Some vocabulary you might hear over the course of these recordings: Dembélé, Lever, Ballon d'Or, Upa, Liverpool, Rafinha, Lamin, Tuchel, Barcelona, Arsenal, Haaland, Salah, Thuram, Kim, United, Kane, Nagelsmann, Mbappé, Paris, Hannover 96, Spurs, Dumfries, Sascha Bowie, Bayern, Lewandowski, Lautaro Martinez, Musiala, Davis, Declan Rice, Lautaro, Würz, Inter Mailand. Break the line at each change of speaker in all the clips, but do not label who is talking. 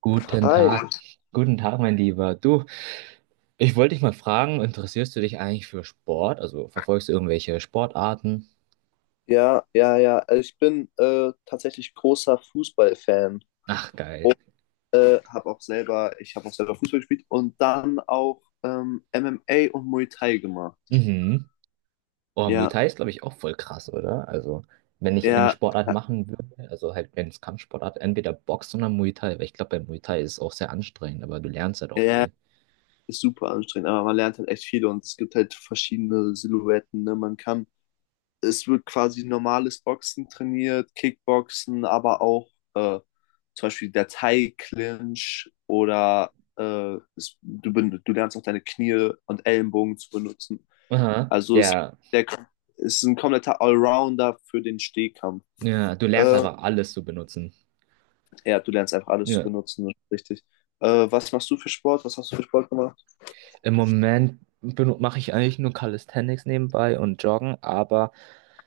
Guten
Hi,
Tag. Guten Tag, mein Lieber. Du, ich wollte dich mal fragen, interessierst du dich eigentlich für Sport? Also verfolgst du irgendwelche Sportarten?
ja, ja, ja. Also ich bin tatsächlich großer Fußballfan.
Ach, geil.
Ich habe auch selber Fußball gespielt und dann auch MMA und Muay Thai gemacht.
Mhm. Oh, Muay
Ja,
Thai ist, glaube ich, auch voll krass, oder? Also, wenn ich eine
ja,
Sportart machen würde, also halt, wenn es Kampfsportart, entweder Boxen oder Muay Thai, weil ich glaube, bei Muay Thai ist es auch sehr anstrengend, aber du lernst halt auch
ja,
viel.
ist super anstrengend, aber man lernt halt echt viel und es gibt halt verschiedene Silhouetten, ne? Man kann Es wird quasi normales Boxen trainiert, Kickboxen, aber auch zum Beispiel der Thai-Clinch oder du lernst auch deine Knie und Ellenbogen zu benutzen.
Aha.
Also es,
Ja.
der, Es ist ein kompletter Allrounder für den Stehkampf.
Ja, du lernst
Äh,
einfach alles zu benutzen.
ja, du lernst einfach alles zu
Ja.
benutzen, das ist richtig. Was machst du für Sport? Was hast du für Sport gemacht?
Im Moment mache ich eigentlich nur Calisthenics nebenbei und Joggen, aber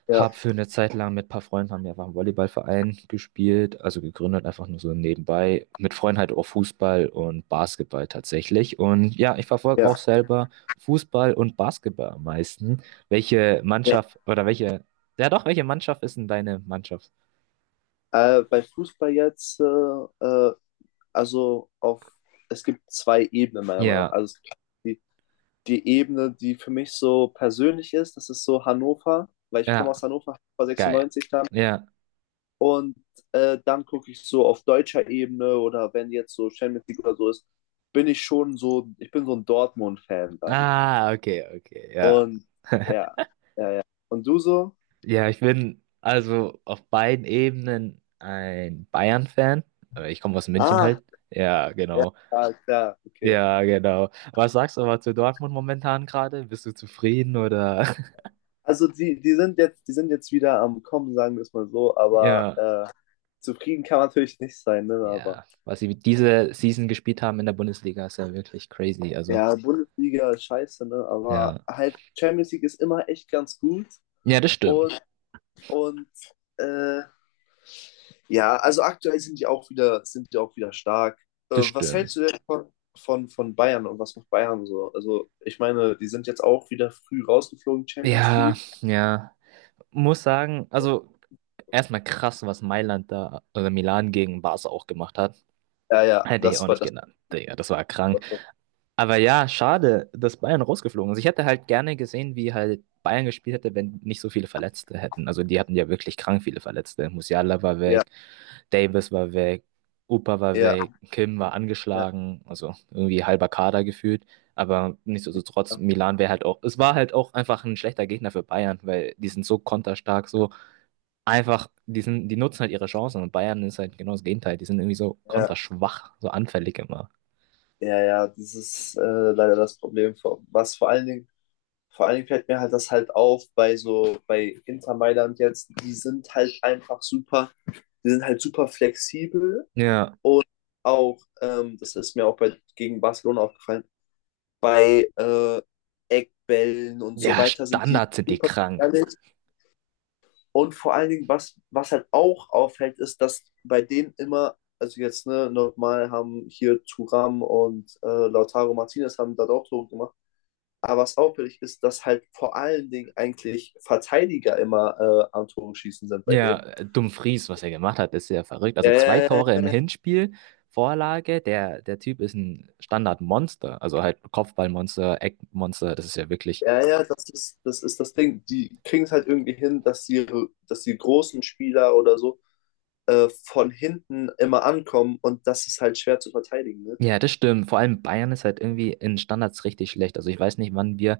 Ja,
habe für eine Zeit lang mit ein paar Freunden haben wir einfach einen Volleyballverein gespielt, also gegründet, einfach nur so nebenbei. Mit Freunden halt auch Fußball und Basketball tatsächlich. Und ja, ich verfolge auch
ja,
selber Fußball und Basketball am meisten. Welche
ja.
Mannschaft oder welche, ja doch, welche Mannschaft ist denn deine Mannschaft?
Bei Fußball jetzt äh, also auf, es gibt zwei Ebenen meiner Meinung nach.
Ja,
Also es gibt die, die Ebene, die für mich so persönlich ist, das ist so Hannover, weil ich komme
ja,
aus Hannover, Hannover
geil.
96 dann.
Ja.
Und dann gucke ich so auf deutscher Ebene, oder wenn jetzt so Champions League oder so ist, bin ich schon so, ich bin so ein Dortmund-Fan dann.
Ah, okay, okay, ja.
Und ja, und du so?
Ja, ich bin also auf beiden Ebenen ein Bayern-Fan. Ich komme aus München
Ah,
halt. Ja,
ja,
genau.
klar, okay.
Ja, genau. Was sagst du aber zu Dortmund momentan gerade? Bist du zufrieden oder?
Also die sind jetzt wieder am Kommen, sagen wir es mal so, aber
Ja,
zufrieden kann man natürlich nicht sein, ne? Aber
ja. Was sie diese Season gespielt haben in der Bundesliga ist ja wirklich crazy. Also,
ja, Bundesliga ist scheiße, ne? Aber
ja.
halt Champions League ist immer echt ganz gut.
Ja, das stimmt.
Und, und äh, ja, also aktuell sind die auch wieder, sind die auch wieder stark.
Das
Was
stimmt.
hältst du denn von Bayern, und was macht Bayern so? Also, ich meine, die sind jetzt auch wieder früh rausgeflogen, Champions
Ja,
League.
ja. Muss sagen, also erstmal krass, was Mailand da oder Milan gegen Barca auch gemacht hat.
Ja, ja,
Hätte ich auch nicht
das.
genannt. Digga, das war krank.
War,
Aber ja, schade, dass Bayern rausgeflogen ist. Ich hätte halt gerne gesehen, wie halt Bayern gespielt hätte, wenn nicht so viele Verletzte hätten. Also die hatten ja wirklich krank viele Verletzte. Musiala war
ja,
weg, Davis war weg, Upa war
ja,
weg, Kim war
ja.
angeschlagen, also irgendwie halber Kader gefühlt. Aber nichtsdestotrotz,
Ja.
Milan wäre halt auch, es war halt auch einfach ein schlechter Gegner für Bayern, weil die sind so konterstark, so einfach, die sind, die nutzen halt ihre Chancen und Bayern ist halt genau das Gegenteil. Die sind irgendwie so
Ja,
konterschwach, so anfällig immer.
ja, ja, das ist leider das Problem. Vor- Was vor allen Dingen, Vor allen Dingen fällt mir halt das halt auf bei so, bei Inter Mailand jetzt, die sind halt einfach super, die sind halt super flexibel
Ja,
und auch, das ist mir auch bei, gegen Barcelona aufgefallen, bei Eckbällen und so
ja,
weiter sind die
Standards sind die
super
krank.
gefährlich. Und vor allen Dingen, was halt auch auffällt, ist, dass bei denen immer, also jetzt, ne, normal haben hier Thuram und Lautaro Martinez haben da auch Tore gemacht. Aber was auffällig ist, dass halt vor allen Dingen eigentlich Verteidiger immer am Tore schießen sind bei
Ja,
denen.
Dumfries, was er gemacht hat, ist ja verrückt. Also zwei
Äh,
Tore im Hinspiel, Vorlage. Der, der Typ ist ein Standardmonster. Also halt Kopfballmonster, Eckmonster. Das ist ja wirklich.
ja, ja, ja, ja, ja, das ist das Ding. Die kriegen es halt irgendwie hin, dass die großen Spieler oder so von hinten immer ankommen, und das ist halt schwer zu verteidigen. Ne?
Ja, das stimmt. Vor allem Bayern ist halt irgendwie in Standards richtig schlecht. Also ich weiß nicht, wann wir.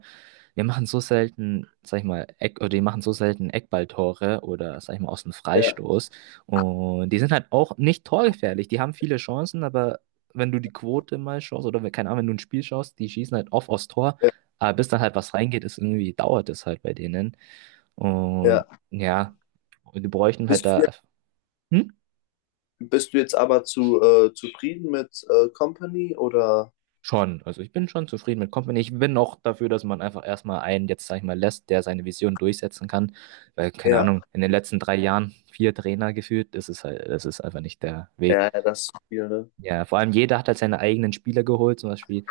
Wir machen so selten, sag ich mal, Eck, oder die machen so selten Eckballtore oder, sag ich mal, aus dem
Ja,
Freistoß. Und die sind halt auch nicht torgefährlich. Die haben viele Chancen, aber wenn du die Quote mal schaust oder keine Ahnung, wenn du ein Spiel schaust, die schießen halt oft aus Tor.
ja,
Aber bis dann halt was reingeht, ist irgendwie, dauert es halt bei denen. Und
ja.
ja, und die bräuchten halt
Bist, du-
da. Hm?
Bist du jetzt aber zu zufrieden mit Company oder?
Schon, also ich bin schon zufrieden mit Company. Ich bin auch dafür, dass man einfach erstmal einen, jetzt sag ich mal, lässt, der seine Vision durchsetzen kann. Weil, keine
Ja,
Ahnung, in den letzten drei Jahren vier Trainer geführt, das ist halt, das ist einfach nicht der Weg.
ja, ja, das ist viel, ne?
Ja, vor allem jeder hat halt seine eigenen Spieler geholt, zum Beispiel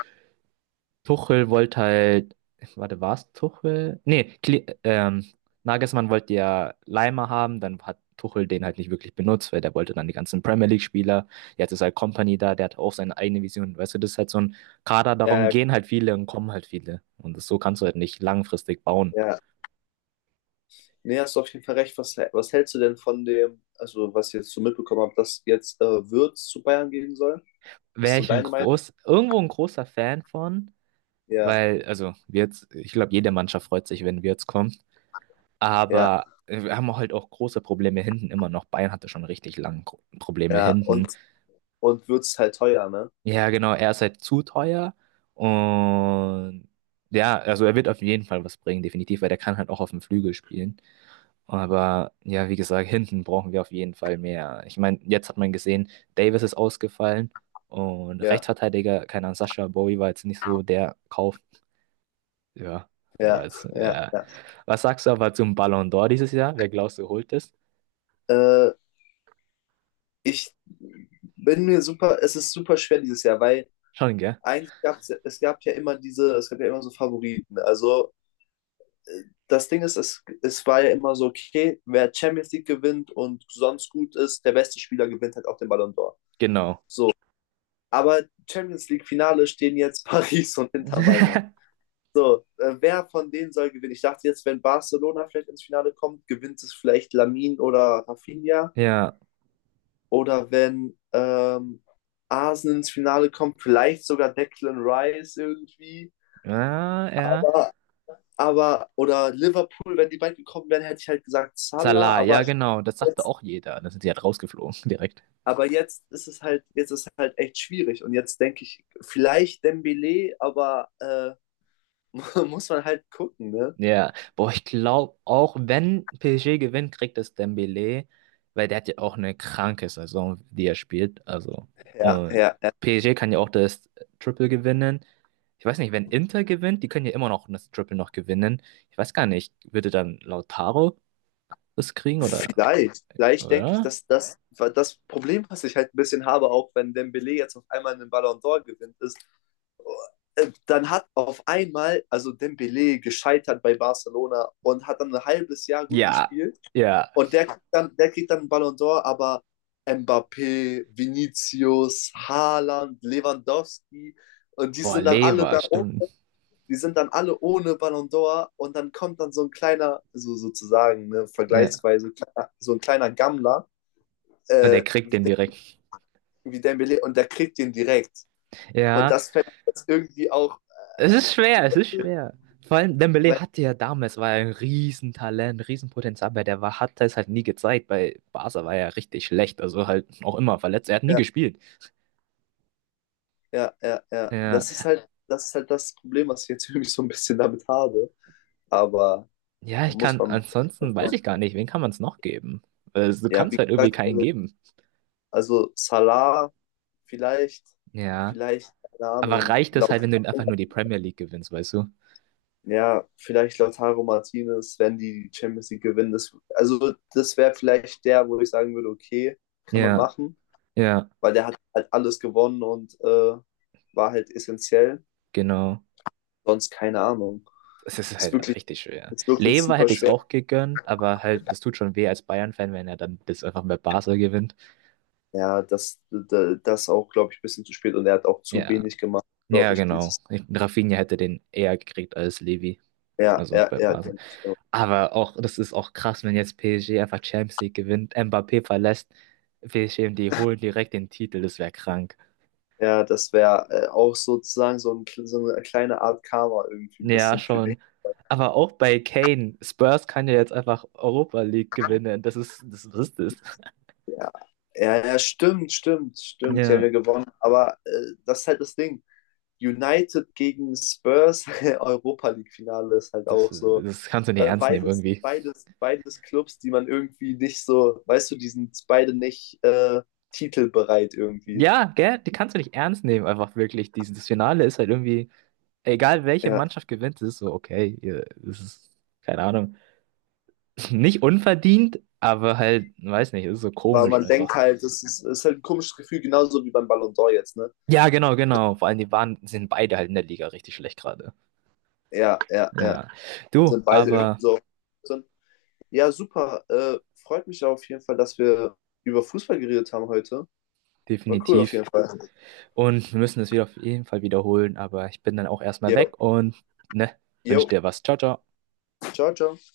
Tuchel wollte halt, warte, war es Tuchel? Nee, Kli Nagelsmann wollte ja Leimer haben, dann hat Tuchel den halt nicht wirklich benutzt, weil der wollte dann die ganzen Premier League-Spieler. Jetzt ist halt Kompany da, der hat auch seine eigene Vision. Weißt du, das ist halt so ein Kader, darum
Ja, ja,
gehen halt viele und kommen halt viele. Und das, so kannst du halt nicht langfristig bauen.
ja. Nee, hast du auf jeden Fall recht. Was hältst du denn von dem, also was ich jetzt so mitbekommen habe, dass jetzt Würz zu Bayern gehen soll? Ist
Wäre
so
ich ein
deine Meinung?
groß, irgendwo ein großer Fan von,
Ja,
weil, also, wir jetzt, ich glaube, jede Mannschaft freut sich, wenn wir jetzt kommen.
ja,
Aber wir haben halt auch große Probleme hinten immer noch. Bayern hatte schon richtig lange Probleme
ja.
hinten.
Und Würz ist halt teuer, ne?
Ja, genau, er ist halt zu teuer. Und ja, also er wird auf jeden Fall was bringen, definitiv, weil der kann halt auch auf dem Flügel spielen. Aber ja, wie gesagt, hinten brauchen wir auf jeden Fall mehr. Ich meine, jetzt hat man gesehen, Davis ist ausgefallen und
Ja,
Rechtsverteidiger, keine Ahnung, Sascha Bowie war jetzt nicht so der Kauf. Ja, war
ja,
jetzt,
ja,
ja.
ja.
Was sagst du aber zum Ballon d'Or dieses Jahr? Wer glaubst du holt es?
Äh, ich bin mir super, Es ist super schwer dieses Jahr, weil
Schon, gell?
eigentlich gab es, es gab ja immer diese, es gab ja immer so Favoriten. Also das Ding ist, es war ja immer so, okay, wer Champions League gewinnt und sonst gut ist, der beste Spieler gewinnt halt auch den Ballon d'Or.
Genau.
So, aber Champions League Finale stehen jetzt Paris und Inter Mailand. So, wer von denen soll gewinnen? Ich dachte jetzt, wenn Barcelona vielleicht ins Finale kommt, gewinnt es vielleicht Lamin oder Rafinha.
Ja.
Oder wenn Arsenal ins Finale kommt, vielleicht sogar Declan Rice irgendwie.
Ja, ja.
Aber, oder Liverpool, wenn die beiden gekommen wären, hätte ich halt gesagt Salah,
Salah, ja,
aber
genau. Das sagte auch jeder. Dann sind sie halt rausgeflogen direkt.
Aber jetzt ist es halt, jetzt ist es halt echt schwierig. Und jetzt denke ich, vielleicht Dembélé, aber muss man halt gucken, ne?
Ja. Boah, ich glaube auch, wenn PSG gewinnt, kriegt es Dembélé, weil der hat ja auch eine kranke Saison, die er spielt. Also,
Ja,
und
ja, ja.
PSG kann ja auch das Triple gewinnen. Ich weiß nicht, wenn Inter gewinnt, die können ja immer noch das Triple noch gewinnen. Ich weiß gar nicht, würde dann Lautaro das kriegen oder,
Vielleicht denke ich,
oder?
das Problem, was ich halt ein bisschen habe, auch wenn Dembélé jetzt auf einmal einen Ballon d'Or gewinnt, ist, dann hat auf einmal, also Dembélé gescheitert bei Barcelona und hat dann ein halbes Jahr gut
Ja,
gespielt.
ja.
Und der kriegt dann einen Ballon d'Or, aber Mbappé, Vinicius, Haaland, Lewandowski und die
Boah,
sind dann alle
Lever,
da, oh,
stimmt.
die sind dann alle ohne Ballon d'Or, und dann kommt dann so ein kleiner, so sozusagen, ne,
Ja.
vergleichsweise kleiner, so ein kleiner Gammler
Und er
äh,
kriegt
wie,
den
De-
direkt.
wie Dembélé, und der kriegt den direkt. Und
Ja,
das fällt jetzt irgendwie auch,
es ist schwer, es ist schwer. Vor allem Dembélé
weil,
hatte ja damals, war er ein Riesentalent, Riesenpotenzial, aber der war, hat es halt nie gezeigt. Bei Barca war er richtig schlecht, also halt auch immer verletzt. Er hat nie
ja,
gespielt.
ja, ja, ja,
Ja,
das ist halt das Problem, was ich jetzt irgendwie so ein bisschen damit habe, aber
ja, ich
muss
kann,
man, muss
ansonsten weiß
man.
ich gar nicht, wen kann man es noch geben? Also, du
Ja,
kannst
wie
halt irgendwie
gesagt,
keinen geben.
also Salah vielleicht,
Ja,
vielleicht, keine
aber
Ahnung,
reicht es
laut,
halt, wenn du einfach nur die Premier League gewinnst, weißt du?
ja, vielleicht Lautaro Martinez, wenn die die Champions League gewinnen. Das, also das wäre vielleicht der, wo ich sagen würde, okay, kann man
Ja,
machen,
ja,
weil der hat halt alles gewonnen und war halt essentiell.
genau.
Sonst keine Ahnung.
Es ist
Ist
halt
wirklich,
richtig schwer.
Ist wirklich
Lever
super
hätte ich es
schwer.
auch gegönnt, aber halt, das tut schon weh als Bayern-Fan, wenn er dann das einfach mit Basel gewinnt.
Ja, das auch, glaube ich, ein bisschen zu spät, und er hat auch zu
Ja,
wenig gemacht, glaube
ja,
ich,
genau.
dieses.
Ich, Rafinha hätte den eher gekriegt als Levi.
Ja,
Also
ja,
bei
ja,
Basel.
denke ich.
Aber auch, das ist auch krass, wenn jetzt PSG einfach Champions League gewinnt, Mbappé verlässt, PSG und die holen direkt den Titel, das wäre krank.
Ja, das wäre auch sozusagen so, so eine kleine Art Karma irgendwie ein
Ja,
bisschen für den.
schon. Aber auch bei Kane, Spurs kann ja jetzt einfach Europa League gewinnen. Das ist, das, was ist das?
Ja, ja, ja, stimmt, stimmt, stimmt. Die haben
Ja,
ja gewonnen. Aber das ist halt das Ding. United gegen Spurs, Europa League-Finale ist halt
das,
auch so.
das kannst du nicht
Also
ernst nehmen
beides,
irgendwie.
beides, beides Clubs, die man irgendwie nicht so, weißt du, die sind beide nicht titelbereit irgendwie.
Ja, gell? Die kannst du nicht ernst nehmen, einfach wirklich. Dieses das Finale ist halt irgendwie, egal welche
Ja,
Mannschaft gewinnt, es ist so, okay, es ist, keine Ahnung, nicht unverdient, aber halt, weiß nicht, es ist so
weil
komisch
man denkt
einfach.
halt, ist halt ein komisches Gefühl, genauso wie beim Ballon d'Or jetzt, ne?
Ja, genau, genau. Vor allem, die waren, sind beide halt in der Liga richtig schlecht gerade.
Ja, ja, ja.
Ja. Du,
Sind beide irgendwie
aber
so. Ja, super. Freut mich auf jeden Fall, dass wir über Fußball geredet haben heute. War cool auf
definitiv.
jeden Fall.
Und wir müssen das wieder auf jeden Fall wiederholen, aber ich bin dann auch erstmal
Jo,
weg und, ne,
jo,
wünsch dir was. Ciao, ciao.
ciao, ciao.